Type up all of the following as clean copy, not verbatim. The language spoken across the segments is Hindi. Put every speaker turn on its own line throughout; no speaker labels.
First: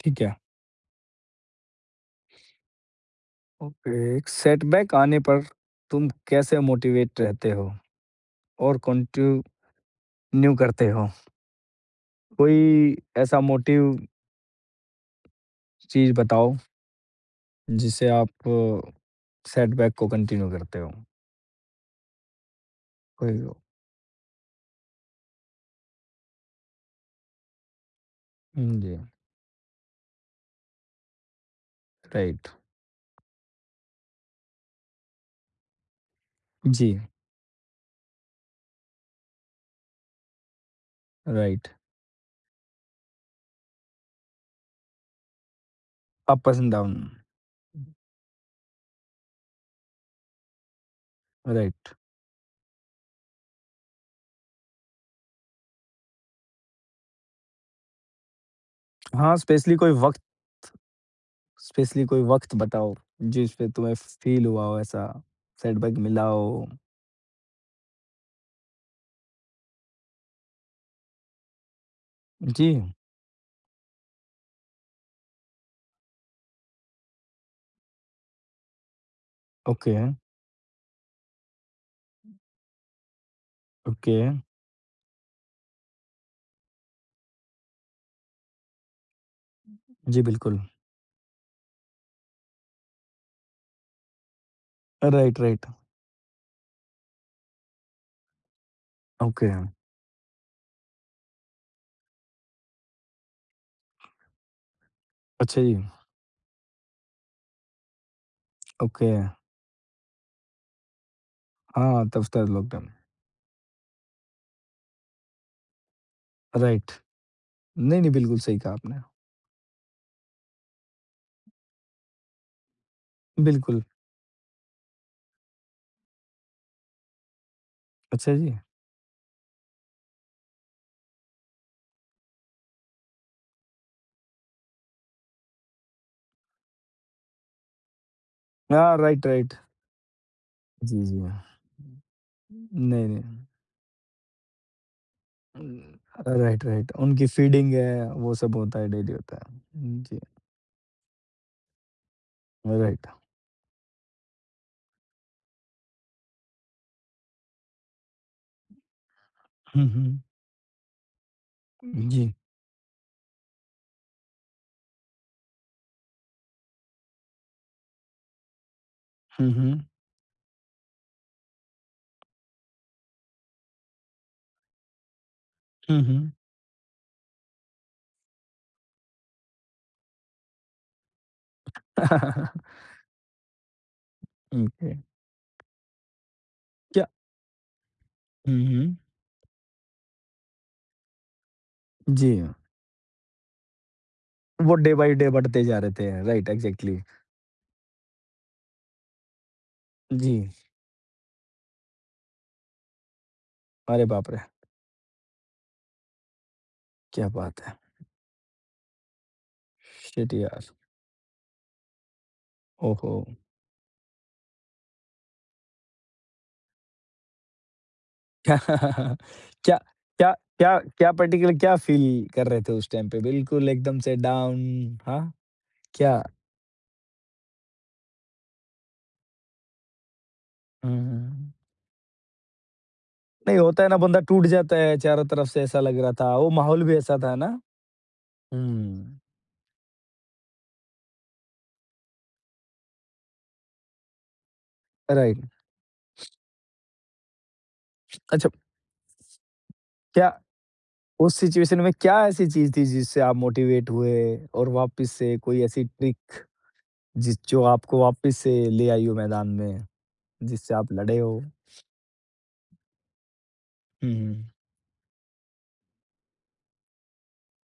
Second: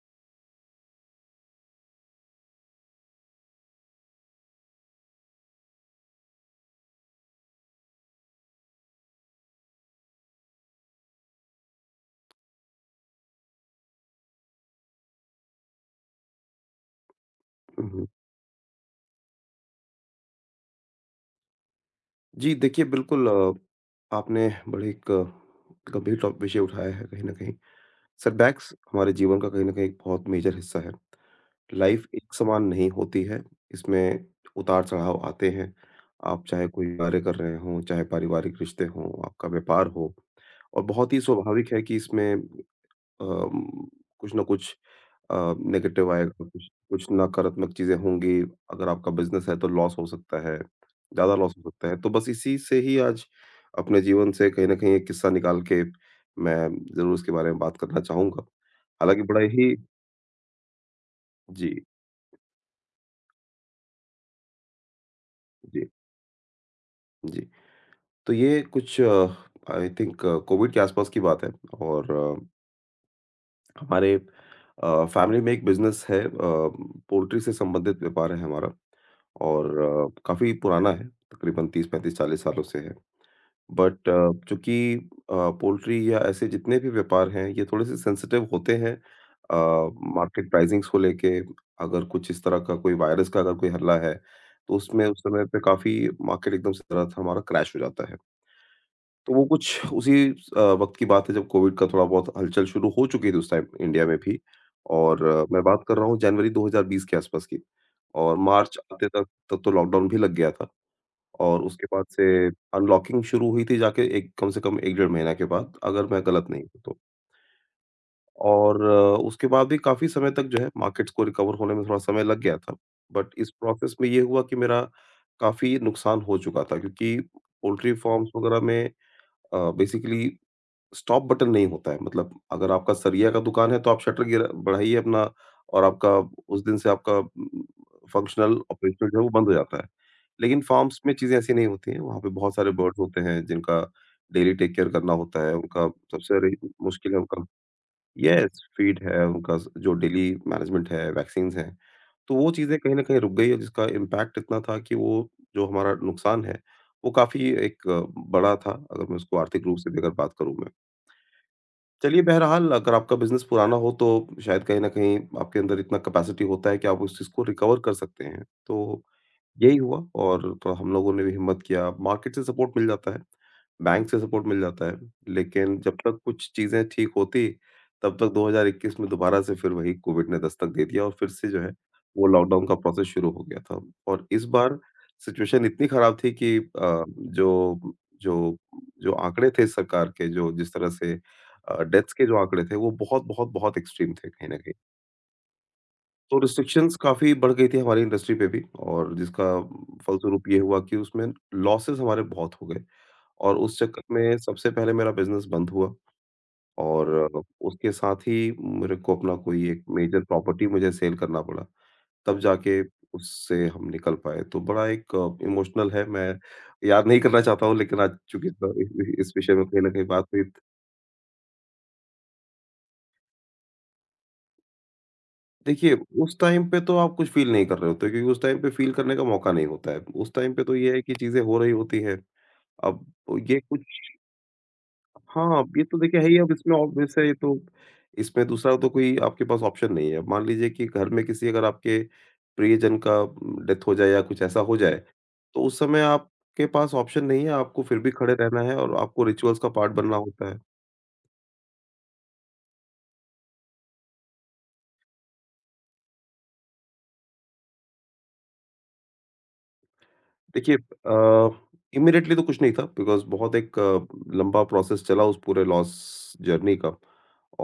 ठीक है। ओके, एक सेटबैक आने पर तुम कैसे मोटिवेट रहते हो और कंटिन्यू करते हो? कोई ऐसा मोटिव चीज़ बताओ
हुँ।
जिससे आप सेटबैक को कंटिन्यू करते हो?
जी, देखिए बिल्कुल
कोई हो?
आपने बड़े एक गंभीर टॉप विषय उठाया है कहीं न कहीं। सेटबैक्स
हुँ, जी,
हमारे जीवन का कहीं न कहीं एक बहुत मेजर हिस्सा है। लाइफ़ एक
राइट।
समान नहीं होती है, इसमें उतार-चढ़ाव आते हैं। आप चाहे कोई
जी,
कार्य कर रहे हों, चाहे पारिवारिक रिश्ते हों, आपका व्यापार हो, और बहुत ही
राइट।
स्वाभाविक है कि इसमें अम, कुछ ना कुछ नेगेटिव आएगा,
अप्स
कुछ
एंड डाउन,
कुछ नकारात्मक चीज़ें होंगी। अगर आपका बिज़नेस है तो लॉस हो सकता है, ज़्यादा लॉस हो सकता
राइट।
है। तो बस इसी से ही आज अपने जीवन से कहीं न कहीं एक किस्सा निकाल के मैं ज़रूर उसके बारे में बात करना चाहूँगा। हालाँकि
हाँ,
बड़ा ही। जी,
स्पेशली कोई वक़्त बताओ जिस पे तुम्हें फ़ील हुआ हो ऐसा
जी,
सेटबैक मिला हो?
जी। तो ये कुछ, आई थिंक, कोविड के आसपास की बात है। और
जी,
हमारे फैमिली में एक बिज़नेस है, पोल्ट्री से संबंधित व्यापार है हमारा, और
ओके,
काफ़ी पुराना है, तकरीबन 30-35-40 सालों से है। But
okay.
चूँकि अ, पोल्ट्री या ऐसे जितने भी व्यापार हैं, ये थोड़े से सेंसिटिव होते हैं, अ,
जी,
मार्केट
बिल्कुल।
प्राइज़िंग्स को लेके। अगर कुछ इस तरह का कोई वायरस का अगर कोई हल्ला है, तो उसमें उस
राइट,
समय पे
राइट।
काफ़ी मार्केट एकदम से तरह हमारा क्रैश हो जाता है। तो वो
ओके,
कुछ उसी वक़्त की बात है, जब कोविड का थोड़ा बहुत हलचल शुरू हो चुकी थी उस टाइम इंडिया में भी। और मैं
अच्छा जी,
बात कर रहा हूँ जनवरी 2020 के आस-पास की, और मार्च आते
ओके,
तक तब तो लॉकडाउन भी लग गया था। और उसके
हाँ,
बाद से
दफ्तर लॉकडाउन,
अनलॉकिंग शुरू हुई थी, जाके एक कम से कम 1 डेढ़ महीना के बाद, अगर मैं गलत नहीं हूँ
राइट।
तो।
नहीं, नहीं, बिल्कुल सही कहा
और
आपने,
उसके बाद भी काफ़ी समय तक जो है, मार्केट्स को रिकवर होने में थोड़ा समय लग गया था। बट इस
बिल्कुल,
प्रोसेस में ये हुआ कि मेरा काफ़ी नुकसान हो चुका था, क्योंकि पोल्ट्री फ़ार्म्स
अच्छा जी,
वग़ैरह में बेसिकली स्टॉप बटन नहीं होता है। मतलब, अगर आपका सरिया का दुकान है, तो आप शटर गिरा बढ़ाइए अपना, और आपका उस दिन से आपका फंक्शनल
हाँ,
ऑपरेशनल जो है,
राइट,
वो बंद हो
राइट,
जाता है। लेकिन फार्म्स
जी,
में
जी।
चीज़ें ऐसी नहीं होती हैं, वहाँ पे बहुत सारे
नहीं,
बर्ड्स होते
नहीं,
हैं जिनका डेली टेक केयर करना होता है,
उम,
उनका सबसे बड़ी
राइट, राइट,
मुश्किल है
उनकी
उनका।
फीडिंग है, वो सब
यस,
होता है,
फीड
डेली
है
होता है,
उनका, जो
जी,
डेली मैनेजमेंट है, वैक्सीन्स हैं। तो वो चीज़ें कहीं न
राइट,
कहीं रुक गई है, जिसका इम्पैक्ट इतना था कि वो जो हमारा नुकसान है, वो काफ़ी एक बड़ा था, अगर मैं उसको आर्थिक रूप
हुँ,
से भी अगर
हुँ,
बात करूँ मैं। चलिए,
जी,
बहरहाल अगर आपका बिज़नेस पुराना हो, तो शायद कहीं न कहीं आपके अंदर इतना कैपेसिटी होता है कि आप उस चीज़ को रिकवर कर सकते हैं। तो
हुँ,
यही
हुँ,
हुआ, और थोड़ा हम लोगों ने भी हिम्मत किया। मार्केट से सपोर्ट मिल जाता है, बैंक से सपोर्ट मिल जाता है, लेकिन जब
हुँ,
तक
हुँ।
कुछ चीज़ें ठीक होती, तब तक 2021 में दोबारा से फिर वही कोविड ने दस्तक दे दिया, और फिर से जो है, वो लॉकडाउन का प्रोसेस शुरू हो गया था। और इस बार
ओके,
सिचुएशन इतनी खराब थी कि
क्या
जो जो
हुँ, हुँ,
जो आंकड़े थे सरकार के, जो जिस तरह से डेथ्स के
जी,
जो आंकड़े थे, वो बहुत, बहुत, बहुत एक्सट्रीम थे कहीं न कहीं।
वो डे बाय डे बढ़ते जा रहे थे,
तो
राइट,
रिस्ट्रिक्शंस
एग्ज़ैक्टली,
काफ़ी बढ़ गई थी हमारी इंडस्ट्री पे भी, और जिसका
जी,
फलस्वरूप ये हुआ कि उसमें लॉसेस हमारे बहुत हो गए, और उस चक्कर
अरे बाप
में
रे!
सबसे पहले मेरा बिज़नेस बंद हुआ, और
क्या बात है,
उसके साथ ही मेरे को अपना कोई एक मेजर
शिट यार,
प्रॉपर्टी मुझे सेल करना पड़ा। तब जाके
ओहो!
उससे हम निकल पाए। तो बड़ा एक इमोशनल है, मैं याद नहीं करना चाहता हूँ, लेकिन आज चूँकि
क्या
इस विषय में
क्या
कहीं न कहीं बात
क्या
हुई।
क्या क्या पार्टिकुलर क्या फ़ील कर रहे थे उस टाइम पे? बिल्कुल एकदम से डाउन हाँ,
देखिए,
क्या?
उस टाइम पे तो आप कुछ फ़ील नहीं कर रहे होते, क्योंकि उस टाइम पे फ़ील करने का मौका नहीं होता है। उस टाइम पे तो ये है कि चीज़ें
हुँ।
हो रही होती हैं। अब
नहीं
ये
होता
कुछ।
है ना बंदा टूट जाता है, चारों तरफ से
हाँ,
ऐसा
ये तो
लग रहा
देखिए है
था,
ही,
वो
अब इसमें
माहौल भी
ऑब्वियस
ऐसा
है ये
था ना?
तो, इसमें दूसरा तो कोई
हुँ,
आपके पास ऑप्शन नहीं है। अब मान लीजिए कि घर में किसी, अगर आपके प्रियजन का डेथ हो जाए या कुछ ऐसा हो जाए,
राइट।
तो उस समय आपके पास ऑप्शन नहीं है, आपको फिर भी खड़े
अच्छा,
रहना है, और आपको रिचुअल्स का पार्ट बनना
क्या
होता है।
उस सिचुएशन में क्या ऐसी चीज़ थी जिससे आप मोटिवेट हुए और वापस से कोई ऐसी ट्रिक जिस जो आपको वापस से ले आई हो मैदान में, जिससे
देखिए,
आप लड़े हो?
इमीडिएटली तो कुछ नहीं था, बिकॉज़ बहुत एक
हुँ, हुँ,
लंबा प्रोसेस चला उस पूरे लॉस जर्नी का।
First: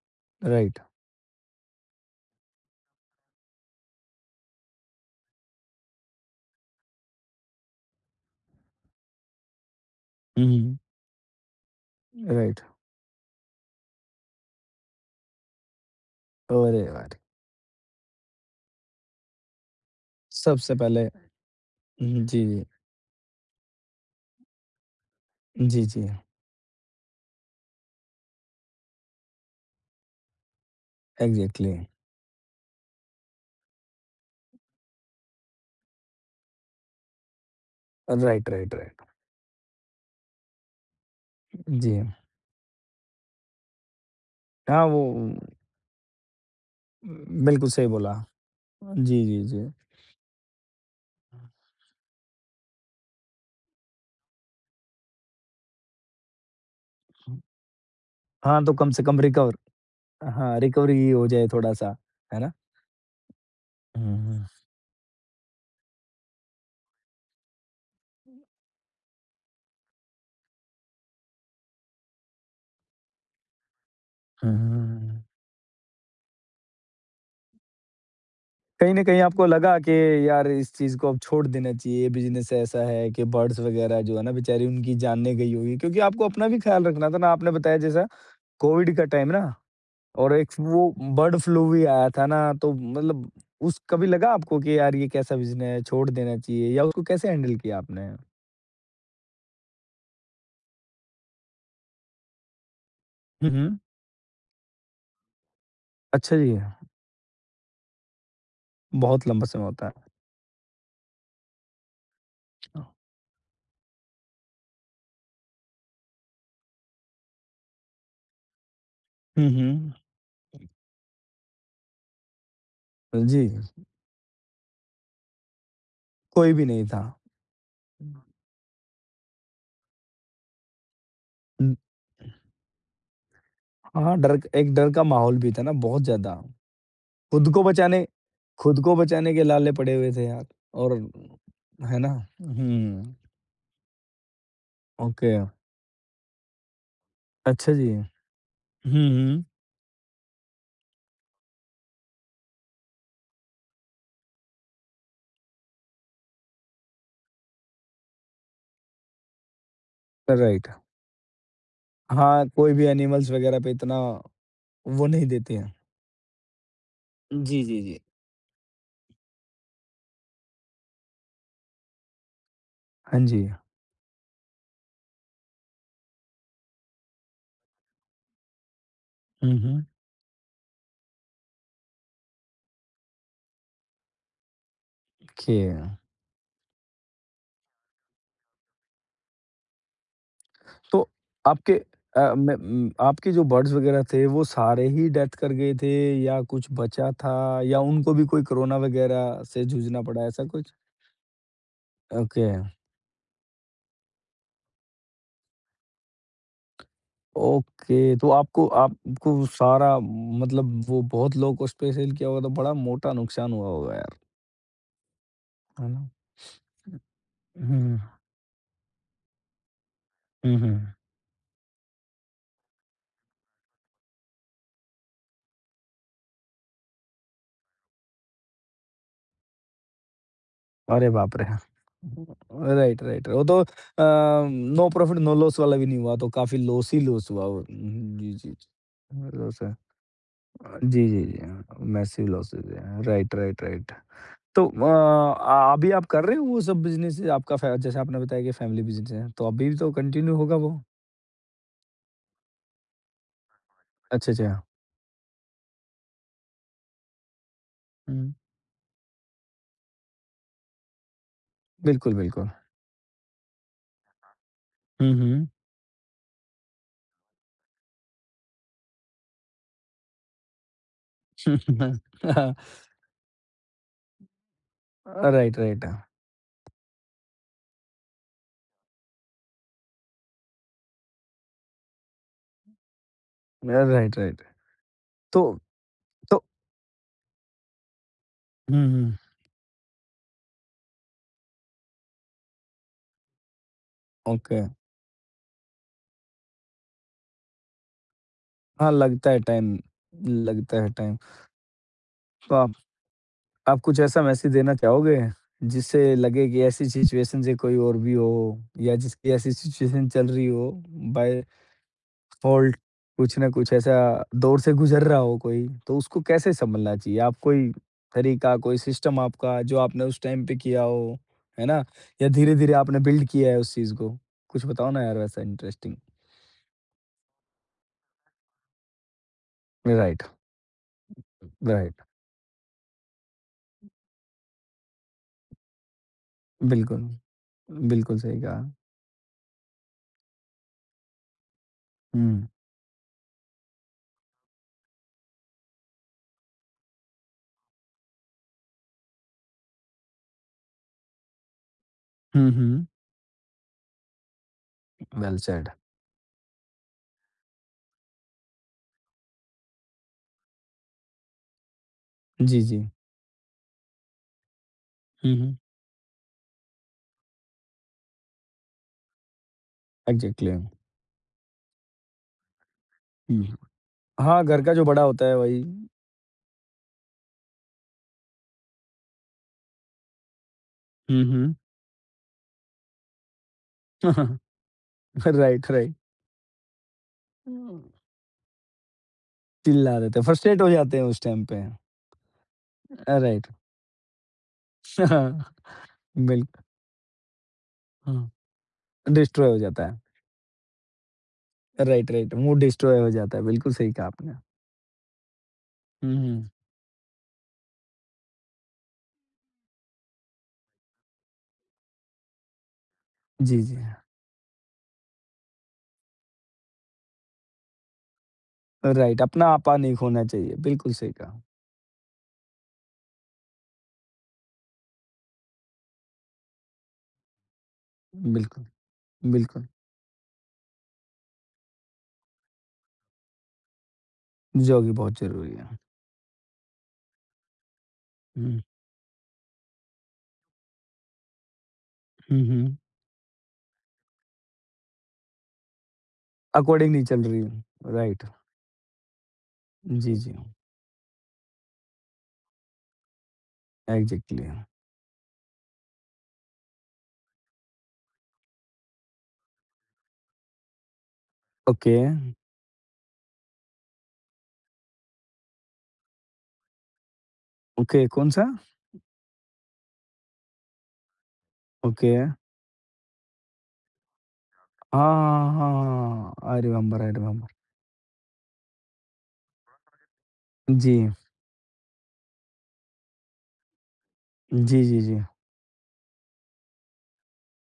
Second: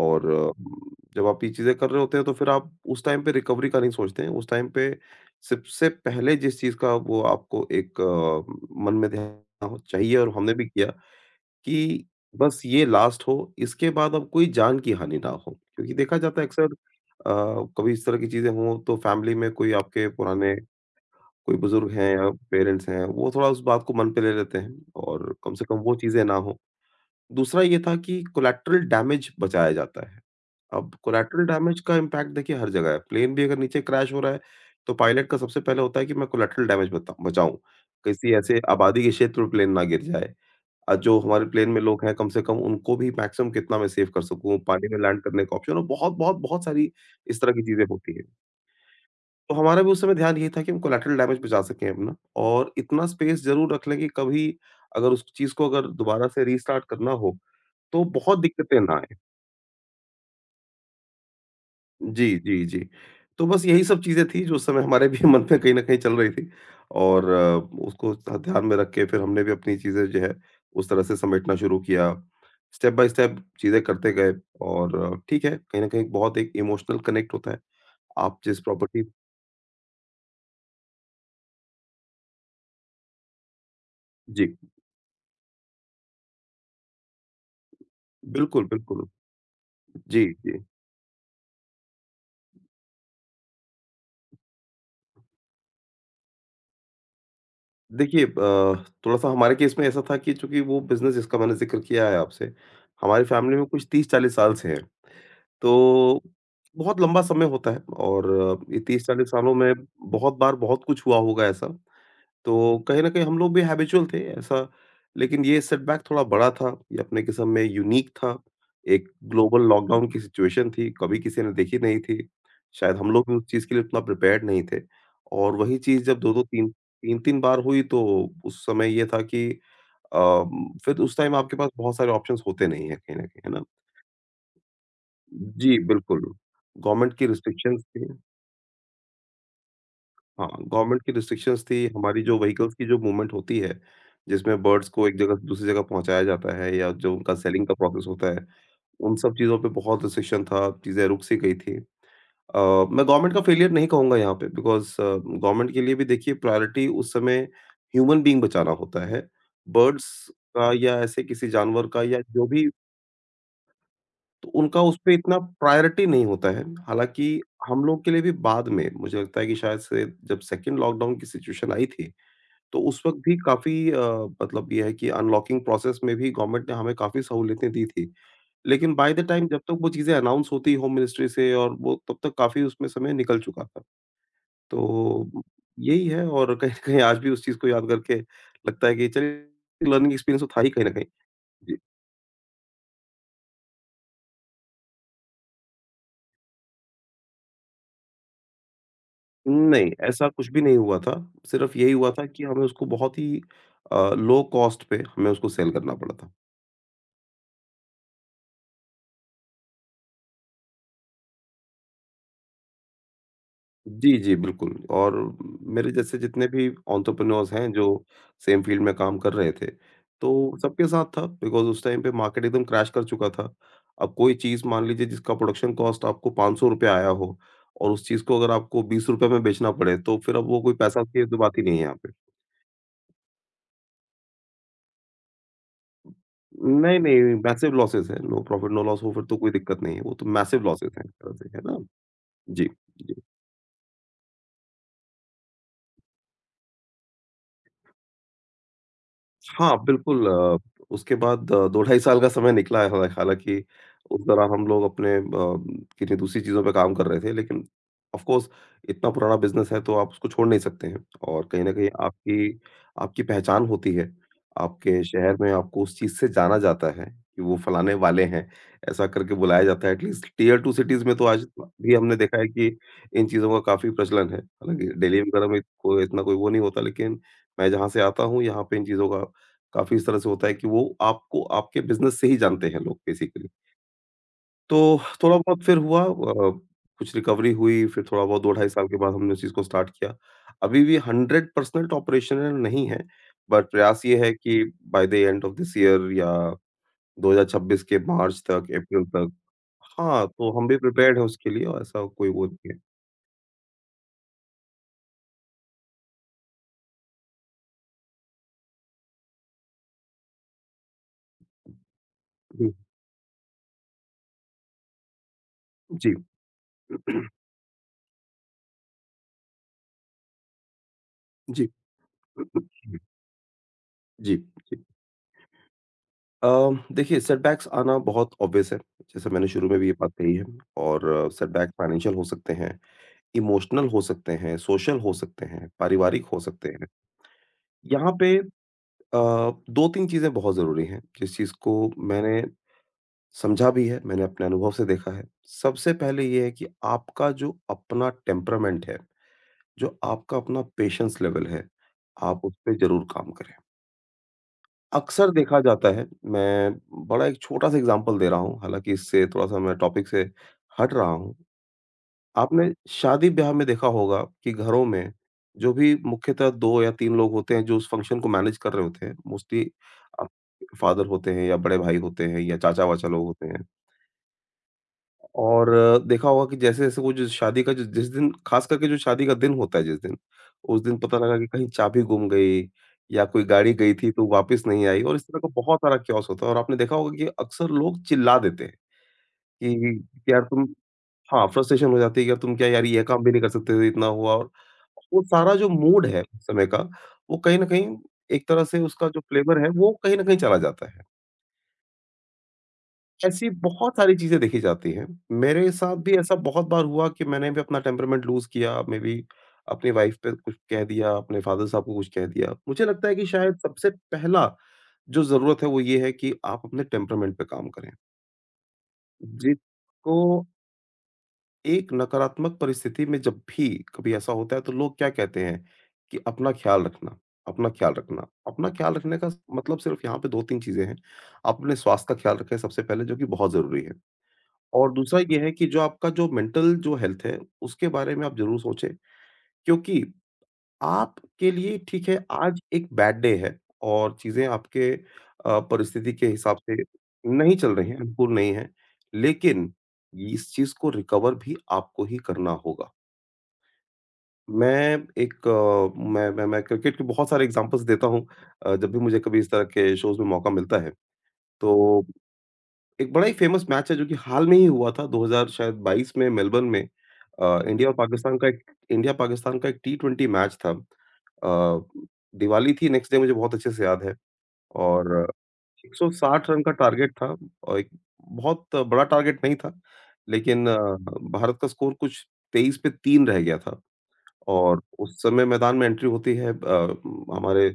और
राइट।
जब आप ये चीज़ें कर रहे होते हैं, तो फिर आप उस टाइम पे रिकवरी का नहीं सोचते हैं। उस टाइम पे सबसे पहले जिस चीज़ का वो आपको एक मन में ध्यान हो चाहिए, और
हुँ,
हमने भी
हुँ,
किया कि
राइट।
बस ये लास्ट हो, इसके बाद अब कोई जान की हानि ना हो। क्योंकि देखा जाता है अक्सर
अरे वाह!
अ, कभी इस तरह की चीज़ें हों तो फैमिली में कोई आपके पुराने
सबसे पहले
कोई बुजुर्ग हैं
हुँ,
या
जी, जी।
पेरेंट्स हैं, वो थोड़ा उस बात को मन पे ले लेते हैं, और कम से कम
जी,
वो
जी।
चीज़ें ना हो। दूसरा ये था कि कोलैटरल डैमेज बचाया जाता है। अब कोलैटरल
एग्ज़ैक्टली।
डैमेज का इम्पैक्ट देखिए हर जगह है। प्लेन भी अगर नीचे क्रैश हो रहा है, तो पायलट का सबसे पहले होता है कि मैं कोलैटरल डैमेज बता बचाऊँ, किसी
राइट,
ऐसे
राइट, राइट।
आबादी के क्षेत्र में प्लेन ना गिर जाए। जो हमारे प्लेन में
जी।
लोग हैं, कम से कम उनको भी मैक्सिमम कितना मैं सेव कर सकूँ,
हाँ,
पानी में
वो
लैंड करने का ऑप्शन, और बहुत-बहुत बहुत बहुत सारी इस तरह की
बिल्कुल
चीज़ें
सही बोला।
होती हैं।
जी, जी,
तो
जी।
हमारा भी उस समय ध्यान यही था कि हम कोलैटरल डैमेज बचा सकें अपना, और इतना स्पेस ज़रूर रख लें कि कभी अगर उस चीज़ को अगर दोबारा से रीस्टार्ट करना हो, तो बहुत
हाँ, तो
दिक्कतें
कम
ना
से
आएँ।
कम रिकवर हाँ, रिकवरी हो जाए थोड़ा-सा,
जी,
है ना?
जी, जी। तो बस यही सब
हुँ,
चीज़ें थी
हुँ।
जो उस समय हमारे भी मन में कहीं न कहीं चल रही थी। और उसको ध ध्यान में रख के फिर हमने भी अपनी चीज़ें जो है, उस तरह से समेटना शुरू किया। स्टेप बाय स्टेप चीज़ें करते गए, और
हुँ।
ठीक है, कहीं न कहीं बहुत एक इमोशनल कनेक्ट होता है। आप जिस
कहीं
प्रॉपर्टी।
न कहीं आपको लगा कि यार इस चीज़ को अब छोड़ देना चाहिए, बिज़नेस ऐसा है कि बर्ड्स वग़ैरह जो है ना
जी,
बेचारी उनकी जानें गई होगी क्योंकि आपको अपना भी ख़्याल रखना था ना, आपने बताया जैसा
बिल्कुल,
कोविड का
बिल्कुल।
टाइम ना
जी,
और एक
जी।
वो बर्ड फ्लू भी आया था ना, तो मतलब उस कभी लगा आपको कि यार ये कैसा विज़न है, छोड़ देना चाहिए या उसको कैसे हैंडल किया आपने?
देखिए, थोड़ा-सा हमारे केस में ऐसा था कि चूँकि वो बिज़नेस जिसका मैंने ज़िक्र किया है आपसे, हमारी
हुँ,
फैमिली में
हुँ।
कुछ 30-40 साल से है। तो
अच्छा जी,
बहुत लंबा समय होता है, और ये
बहुत
30-40
लंबा
सालों
समय
में
होता है।
बहुत बार बहुत कुछ हुआ होगा ऐसा। तो
अच्छा।
कहीं न कहीं हम लोग भी हैबिचुअल थे ऐसा। लेकिन ये सेटबैक थोड़ा बड़ा था, ये अपने किस्म में यूनिक था। एक ग्लोबल
हुँ,
लॉकडाउन की सिचुएशन थी, कभी किसी ने देखी नहीं थी। शायद हम
हुँ।
लोग भी उस
जी,
चीज़ के लिए उतना प्रिपेयर्ड नहीं थे, और वही चीज़ जब 2-2
कोई भी
3
नहीं था।
3-3 बार हुई, तो उस समय ये था कि अ, फिर उस टाइम आपके पास
हुँ,
बहुत सारे ऑप्शंस होते नहीं हैं कहीं न कहीं, है ना?
हाँ, डर एक डर का माहौल भी था ना
जी,
बहुत
बिल्कुल।
ज़्यादा।
गवर्नमेंट की
खुद को
रिस्ट्रिक्शंस
बचाने
थी।
खुद को बचाने के लाले पड़े हुए थे यार
हाँ,
और
गवर्नमेंट की रिस्ट्रिक्शंस थी,
है ना?
हमारी जो व्हीकल्स की जो
हुँ।
मूवमेंट होती है, जिसमें बर्ड्स को एक
ओके,
जगह से दूसरी जगह पहुँचाया जाता है, या जो उनका सेलिंग
अच्छा
का
जी।
प्रोसेस होता है,
हुँ,
उन सब
हुँ।
चीज़ों पे बहुत रिस्ट्रिक्शन था, चीज़ें रुक सी गई थी। अ, मैं गवर्नमेंट का फेलियर नहीं कहूँगा यहाँ पे, बिकॉज़ गवर्नमेंट के लिए भी देखिए, प्रायोरिटी उस समय ह्यूमन बीइंग बचाना होता है। बर्ड्स
राइट,
का या ऐसे किसी जानवर का या जो
हाँ,
भी,
कोई भी एनिमल्स वगैरह पे इतना
तो उनका उस
वो
पे
नहीं
इतना
देती हैं।
प्रायोरिटी नहीं होता है। हालाँकि
जी, जी,
हम
जी।
लोग के लिए भी बाद में मुझे लगता है कि शायद से जब सेकंड लॉकडाउन की सिचुएशन आई थी, तो उस वक़्त
हाँ
भी
जी।
काफ़ी मतलब ये है कि अनलॉकिंग प्रोसेस में भी गवर्नमेंट ने हमें काफ़ी सहूलियतें दी थी। लेकिन बाय द टाइम
हुँ,
जब तक
हुँ।
वो चीज़ें अनाउंस होती होम मिनिस्ट्री से और वो, तब तक काफ़ी उसमें समय निकल चुका था। तो
ओके।
यही है, और कहीं न कहीं आज भी उस चीज़ को याद करके लगता है कि चलिए, लर्निंग एक्सपीरियंस तो था ही कहीं न कहीं।
तो
जी।
आपके अ, मैं उम, आपके जो बर्ड्स वगैरह थे वो सारे ही डेथ कर गए थे या कुछ बचा था या उनको भी कोई कोरोना वगैरह से
नहीं,
जूझना पड़ा
ऐसा
ऐसा
कुछ भी
कुछ?
नहीं हुआ था। सिर्फ़ यही हुआ था कि
ओके,
हमें उसको बहुत ही लो कॉस्ट पे हमें उसको सेल करना पड़ा था।
ओके। तो आपको आपको सारा मतलब वो बहुत लो कॉस्ट पे सेल किया होगा तो बड़ा मोटा नुकसान हुआ होगा
जी,
यार,
जी, बिल्कुल, और
है
मेरे
ना?
जैसे जितने भी एंटरप्रेन्योर्स
हुँ,
हैं जो
हुँ,
सेम फील्ड में काम कर रहे थे, तो
हुँ,
सबके
हुँ।
साथ था, बिकॉज़ उस टाइम पे मार्केट एकदम क्रैश कर चुका था। अब कोई चीज़ मान लीजिए जिसका प्रोडक्शन कॉस्ट आपको ₹500 आया हो, और उस चीज़ को अगर आपको ₹20 में बेचना पड़े, तो फिर अब वो कोई पैसा
अरे
की तो
बाप रे!
बात ही नहीं है यहाँ पे।
Right, right. वो तो नो प्रॉफिट नो लॉस वाला भी नहीं हुआ, तो काफ़ी लॉस
नहीं,
ही लॉस
नहीं,
हुआ वो।
मैसिव लॉसेस हैं,
उहुँ, जी,
नो
जी,
प्रॉफिट नो लॉस हो फिर
जी।
तो कोई
लॉस है।
दिक्कत नहीं है, वो तो मैसिव लॉसेस हैं
जी,
एक
जी,
तरह
जी।
से, है ना?
मैसिव लॉसेस
जी,
हैं।
जी।
Right, right, right. तो अभी आप कर रहे हो वो सब बिज़नेस आपका फै जैसे आपने बताया कि फैमिली बिज़नेस है, तो अभी भी
हाँ,
तो
बिल्कुल
कंटिन्यू होगा वो?
उसके बाद 2 ढाई साल का समय निकला है हालाँकि उस
अच्छा,
दौरान
अच्छा।
हम लोग अपने किन्हीं दूसरी चीज़ों पे काम कर रहे थे, लेकिन ऑफ़
हुँ।
कोर्स इतना पुराना बिज़नेस है तो आप उसको छोड़ नहीं सकते हैं। और कहीं न कहीं
बिल्कुल, बिल्कुल।
आपकी आपकी पहचान होती है। आपके
हुँ,
शहर
हुँ।
में आपको उस चीज़ से जाना जाता है कि वो फलाने वाले हैं, ऐसा करके बुलाया जाता है। एटलीस्ट टियर 2 सिटीज़ में तो आज भी हमने देखा है कि इन चीज़ों का काफ़ी प्रचलन है। हालाँकि दिल्ली वगैरह
राइट,
में
राइट।
को इतना कोई वो नहीं होता, लेकिन मैं जहाँ से आता हूँ यहाँ पे इन चीज़ों का काफ़ी इस तरह से होता है कि वो आपको आपके बिज़नेस से ही जानते हैं लोग बेसिकली।
Right, right.
तो थोड़ा
तो
बहुत फिर हुआ
तो
कुछ रिकवरी हुई, फिर थोड़ा बहुत 2 ढाई साल
हुँ,
के बाद
हुँ।
हमने उस चीज़ को स्टार्ट किया। अभी भी 100% ऑपरेशनल नहीं है, बट प्रयास ये है
ओके।
कि by the end of this year या 2026 के मार्च तक,
हाँ,
अप्रैल तक।
लगता है टाइम
हाँ, तो हम भी
लगता है टाइम।
प्रिपेयर्ड हैं उसके लिए और ऐसा कोई वो
तो
नहीं है।
आप कुछ ऐसा मैसेज देना चाहोगे, जिससे लगे कि ऐसी सिचुएशन से कोई और भी हो या जिसकी ऐसी सिचुएशन चल रही हो बाय
हुँ,
फ़ॉल्ट कुछ ना कुछ ऐसा दौर से गुज़र रहा हो कोई, तो
जी।
उसको कैसे सँभलना चाहिए? आप कोई तरीका, कोई सिस्टम आपका जो आपने उस टाइम पे किया हो,
जी।
है ना? या धीरे-धीरे आपने बिल्ड किया है उस चीज़ को?
जी,
कुछ
जी।
बताओ ना यार वैसा इंटरेस्टिंग।
देखिए, सेटबैक्स आना बहुत ऑब्वियस है। जैसे मैंने शुरू में भी ये बात
राइट,
कही है, और सेटबैक
राइट।
फाइनेंशियल हो सकते हैं, इमोशनल हो सकते हैं, सोशल हो सकते हैं, पारिवारिक हो सकते हैं।
बिल्कुल।
यहाँ
बिल्कुल
पे
सही
अ,
कहा।
2-3 चीज़ें बहुत ज़रूरी हैं, जिस चीज़ को मैंने
हुँ।
समझा भी है, मैंने अपने अनुभव से देखा है। सबसे पहले ये है कि आपका जो अपना टेम्परामेंट है, जो आपका अपना पेशेंस लेवल है, आप
हुँ,
उस पे
हुँ।
ज़रूर काम करें। अक्सर
वेल
देखा
सेड।
जाता है, मैं बड़ा एक छोटा-सा एग्ज़ाम्पल दे रहा हूँ, हालाँकि इससे थोड़ा-सा मैं टॉपिक से हट रहा हूँ।
जी,
आपने
जी।
शादी-ब्याह में देखा होगा कि घरों में
हुँ, हुँ।
जो भी मुख्यतः 2 या 3 लोग होते हैं जो उस फंक्शन को मैनेज कर रहे होते हैं, मोस्टली अ,
एग्ज़ैक्टली।
फादर होते हैं या बड़े भाई होते हैं या चाचा-वाचा लोग होते
हुँ।
हैं।
हाँ, घर का जो बड़ा होता है वही।
और देखा होगा कि जैसे-जैसे वो जो शादी का जो जिस दिन खास करके जो शादी का दिन होता है जिस दिन, उस दिन पता
हुँ,
लगा कि
हुँ।
कहीं चाबी गुम गई या कोई गाड़ी गई थी तो वापस नहीं आई, और इस तरह का
राइट,
बहुत
राइट।
सारा चॉस होता है। और आपने देखा होगा कि अक्सर लोग चिल्ला देते हैं
चिल्ला
कि
देते हैं,
यार
फ्रस्ट्रेट
तुम।
हो जाते हैं उस टाइम
हाँ,
पे।
फ्रस्ट्रेशन हो जाती है कि यार तुम क्या यार, ये काम भी नहीं
राइट।
कर सकते थे, इतना हुआ। और वो
हाँ।
सारा जो मूड है
बिल
उस समय का, वो कहीं न कहीं
हाँ।
एक तरह से उसका जो
डिस्ट्रॉय
फ्लेवर
हो
है
जाता
वो
है।
कहीं न कहीं चला जाता है।
Right, right. मूड डिस्ट्रॉय हो जाता है,
ऐसी
बिल्कुल सही
बहुत
कहा
सारी
आपने।
चीज़ें देखी जाती हैं। मेरे साथ भी
हुँ,
ऐसा
हुँ।
बहुत बार हुआ कि मैंने भी अपना टेम्परामेंट लूज़ किया, मेबी अपनी वाइफ़ पे कुछ कह दिया, अपने फ़ादर साहब को कुछ कह दिया। मुझे लगता है कि शायद
जी, जी।
सबसे पहला जो ज़रूरत है वो ये है कि आप अपने टेम्परामेंट पे काम करें।
राइट, अपना आपा नहीं
जिसको
खोना चाहिए, बिल्कुल सही कहा।
एक नकारात्मक परिस्थिति में जब भी कभी ऐसा होता है तो लोग क्या कहते हैं कि अपना ख़्याल रखना, अपना ख़्याल रखना।
बिल्कुल,
अपना ख़्याल रखने का
बिल्कुल।
मतलब सिर्फ़ यहाँ पे 2-3 चीज़ें हैं। आप अपने स्वास्थ्य का ख़्याल रखें सबसे पहले, जो कि बहुत ज़रूरी है।
जो कि
और
बहुत
दूसरा ये है
ज़रूरी
कि
है।
जो आपका जो मेंटल जो हेल्थ है, उसके बारे में आप ज़रूर
हुँ,
सोचें, क्योंकि आपके लिए ठीक है,
हुँ,
आज
हुँ।
एक बैड डे है और चीज़ें आपके परिस्थिति के हिसाब से
अकॉर्डिंग नहीं चल रही
नहीं
हूँ।
चल रही हैं,
राइट।
अनुकूल नहीं है। लेकिन
जी, जी।
इस चीज़ को रिकवर भी आपको ही करना होगा।
एग्ज़ैक्टली।
मैं एक मैं क्रिकेट के बहुत सारे एग्ज़ाम्पल्स देता हूँ जब भी मुझे कभी इस तरह के शोज़ में मौका मिलता है,
ओके,
तो एक बड़ा ही फ़ेमस मैच है जो कि हाल में ही हुआ था 2000 शायद 22 में मेलबर्न में। इंडिया और
ओके,
पाकिस्तान
कौन-सा?
का एक, इंडिया पाकिस्तान का एक टी ट्वेंटी मैच था।
ओके, हाँ,
दिवाली थी नेक्स्ट डे, मुझे बहुत अच्छे से याद है। और
हाँ, हाँ,
160
आई
रन का
रिमेंबर, आई
टारगेट था,
रिमेंबर।
और एक बहुत बड़ा टारगेट नहीं था, लेकिन
जी,
भारत का स्कोर कुछ 23 पे 3 रह गया था, और
जी, जी,
उस
जी,
समय मैदान में एंट्री होती है हमारे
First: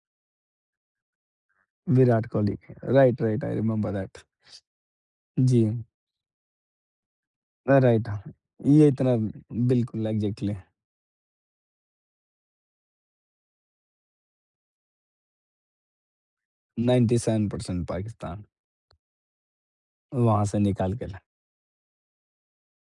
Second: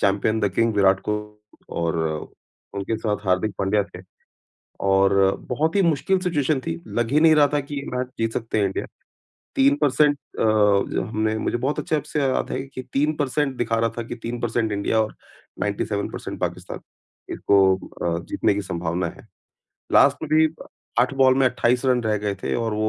champion the king Virat Kohli, और
विराट कोहली,
उनके
राइट,
साथ
right,
Hardik
I
Pandya
remember
थे।
दैट।
और
जी,
बहुत ही मुश्किल सिचुएशन थी, लग ही नहीं रहा था कि ये मैच
राइट,
जीत सकते हैं इंडिया।
ये इतना बिल्कुल
3%। अ,
एग्ज़ैक्टली
जो हमने, मुझे बहुत अच्छे से याद है कि 3% दिखा रहा था कि 3% इंडिया और 97% पाकिस्तान, इसको
97% पाकिस्तान,
जीतने की संभावना है। लास्ट में
वहाँ
भी
से निकाल के
8
लाए।
बॉल में 28 रन रह गए थे। और वो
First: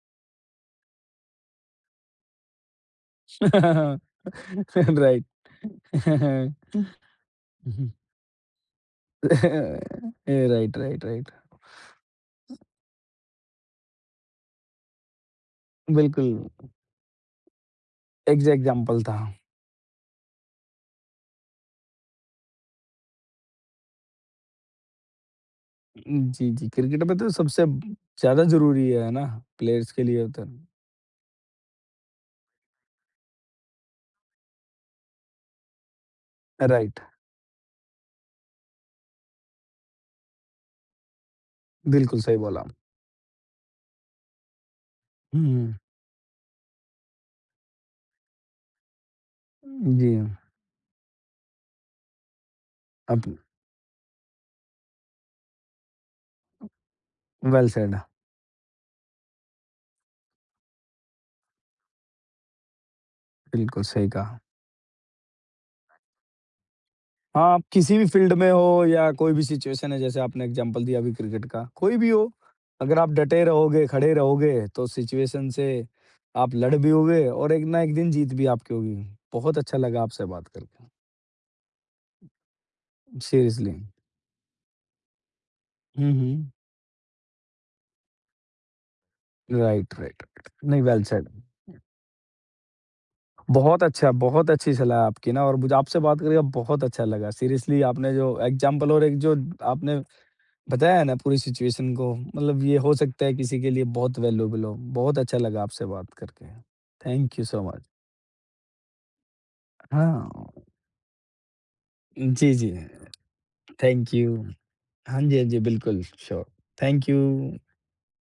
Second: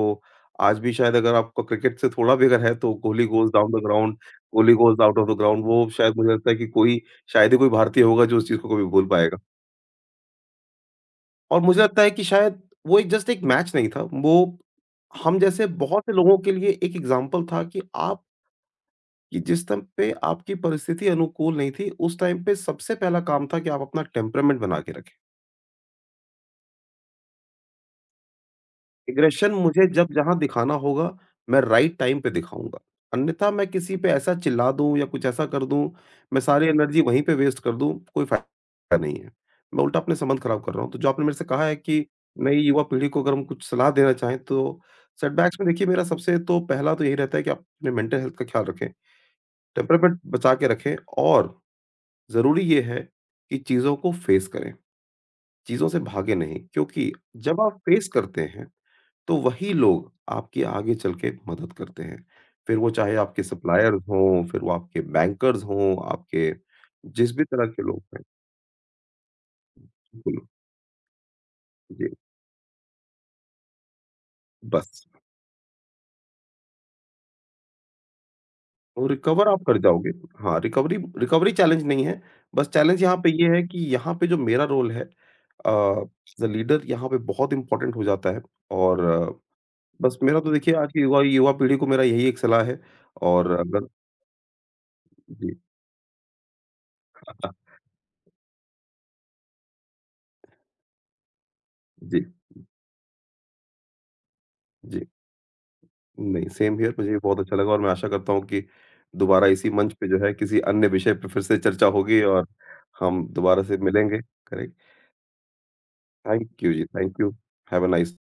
आज भी शायद, अगर आपको क्रिकेट से थोड़ा भी अगर है तो, Kohli goes down the ground, Kohli goes out
right.
Off the ground, वो शायद मुझे लगता है कि कोई, शायद ही कोई भारतीय होगा जो उस चीज़ को कभी भूल पाएगा।
राइट, राइट, राइट,
और मुझे लगता है कि शायद वो एक जस्ट एक मैच नहीं था, वो हम जैसे बहुत से
बिल्कुल,
लोगों के लिए एक एग्ज़ाम्पल था कि आप,
एग्ज़ैक्ट एग्ज़ाम्पल था।
कि जिस टाइम पे आपकी परिस्थिति अनुकूल नहीं थी, उस टाइम पे सबसे पहला काम था कि आप अपना टेम्परामेंट बना के रखें।
जी, जी, क्रिकेट में तो सबसे ज़्यादा ज़रूरी है ना?
एग्रेशन मुझे
प्लेयर्स के
जब
लिए
जहाँ
तो।
दिखाना होगा, मैं राइट टाइम पे दिखाऊँगा। अन्यथा मैं किसी पे ऐसा चिल्ला दूँ या कुछ ऐसा कर दूँ, मैं सारी
राइट,
एनर्जी वहीं पे वेस्ट कर दूँ, कोई फ़ायदा नहीं है। मैं उल्टा अपने संबंध खराब कर रहा हूँ। तो जो आपने मेरे से कहा है कि
बिल्कुल सही
नई
बोला आप।
युवा पीढ़ी को अगर हम कुछ सलाह देना चाहें तो,
हुँ,
सेटबैक्स में
हुँ।
देखिए, मेरा सबसे तो पहला तो यही रहता है कि आप अपने मेंटल हेल्थ का ख्याल रखें,
जी,
टेम्परामेंट बचा के रखें, और ज़रूरी ये है
अब
कि चीज़ों को फेस करें, चीज़ों से भागें नहीं। क्योंकि जब
वेल
आप
सेड,
फेस करते हैं तो वही लोग आपकी आगे चल के मदद करते हैं। फिर वो चाहे आपके
बिल्कुल
सप्लायर्स
सही कहा।
हों, फिर वो आपके बैंकर्स हों, आपके जिस
हाँ,
भी
आप
तरह के
किसी
लोग
भी
हैं।
फ़ील्ड में हो या कोई भी सिचुएशन है, जैसे
बिल्कुल,
आपने एग्ज़ाम्पल दिया अभी क्रिकेट का, कोई
जी,
भी हो, अगर आप डटे रहोगे, खड़े रहोगे, तो
बस।
सिचुएशन से आप लड़ भी लोगे और एक ना एक दिन जीत भी आपकी होगी।
तो रिकवर
बहुत
आप कर
अच्छा लगा
जाओगे।
आपसे बात
हाँ,
करके,
रिकवरी रिकवरी चैलेंज नहीं है। बस चैलेंज यहाँ पे ये है
सीरियसली।
कि यहाँ पे जो मेरा रोल है
हुँ,
एज़ अ
हुँ।
लीडर, यहाँ पे बहुत इम्पोर्टेंट हो जाता है। और
राइट,
बस
राइट,
मेरा
राइट।
तो, देखिए,
नहीं,
आज की
वेल
युवा
सेड।
युवा पीढ़ी को मेरा यही एक सलाह है और
बहुत
अगर,
अच्छा, बहुत अच्छी सलाह है आपकी ना
जी,
और मुझे आपसे बात करके बहुत अच्छा लगा। सीरियसली आपने जो एग्ज़ाम्पल और एक जो आपने बताया है ना पूरी सिचुएशन को,
जी,
मतलब ये हो सकता है किसी के लिए बहुत वैल्यूएबल हो।
जी।
बहुत अच्छा लगा आपसे बात करके।
नहीं, सेम हियर, मुझे भी
थैंक
बहुत
यू
अच्छा
सो
लगा, और
मच।
मैं आशा करता हूँ कि दोबारा इसी मंच पे जो
हाँ,
है किसी अन्य विषय पे फिर से चर्चा होगी और
जी, जी।
हम दोबारा से
थैंक
मिलेंगे,
यू।
करेक्ट?
हाँ जी, हाँ जी, बिल्कुल, श्योर।
थैंक यू जी,
thank you.
Thank you. Have a nice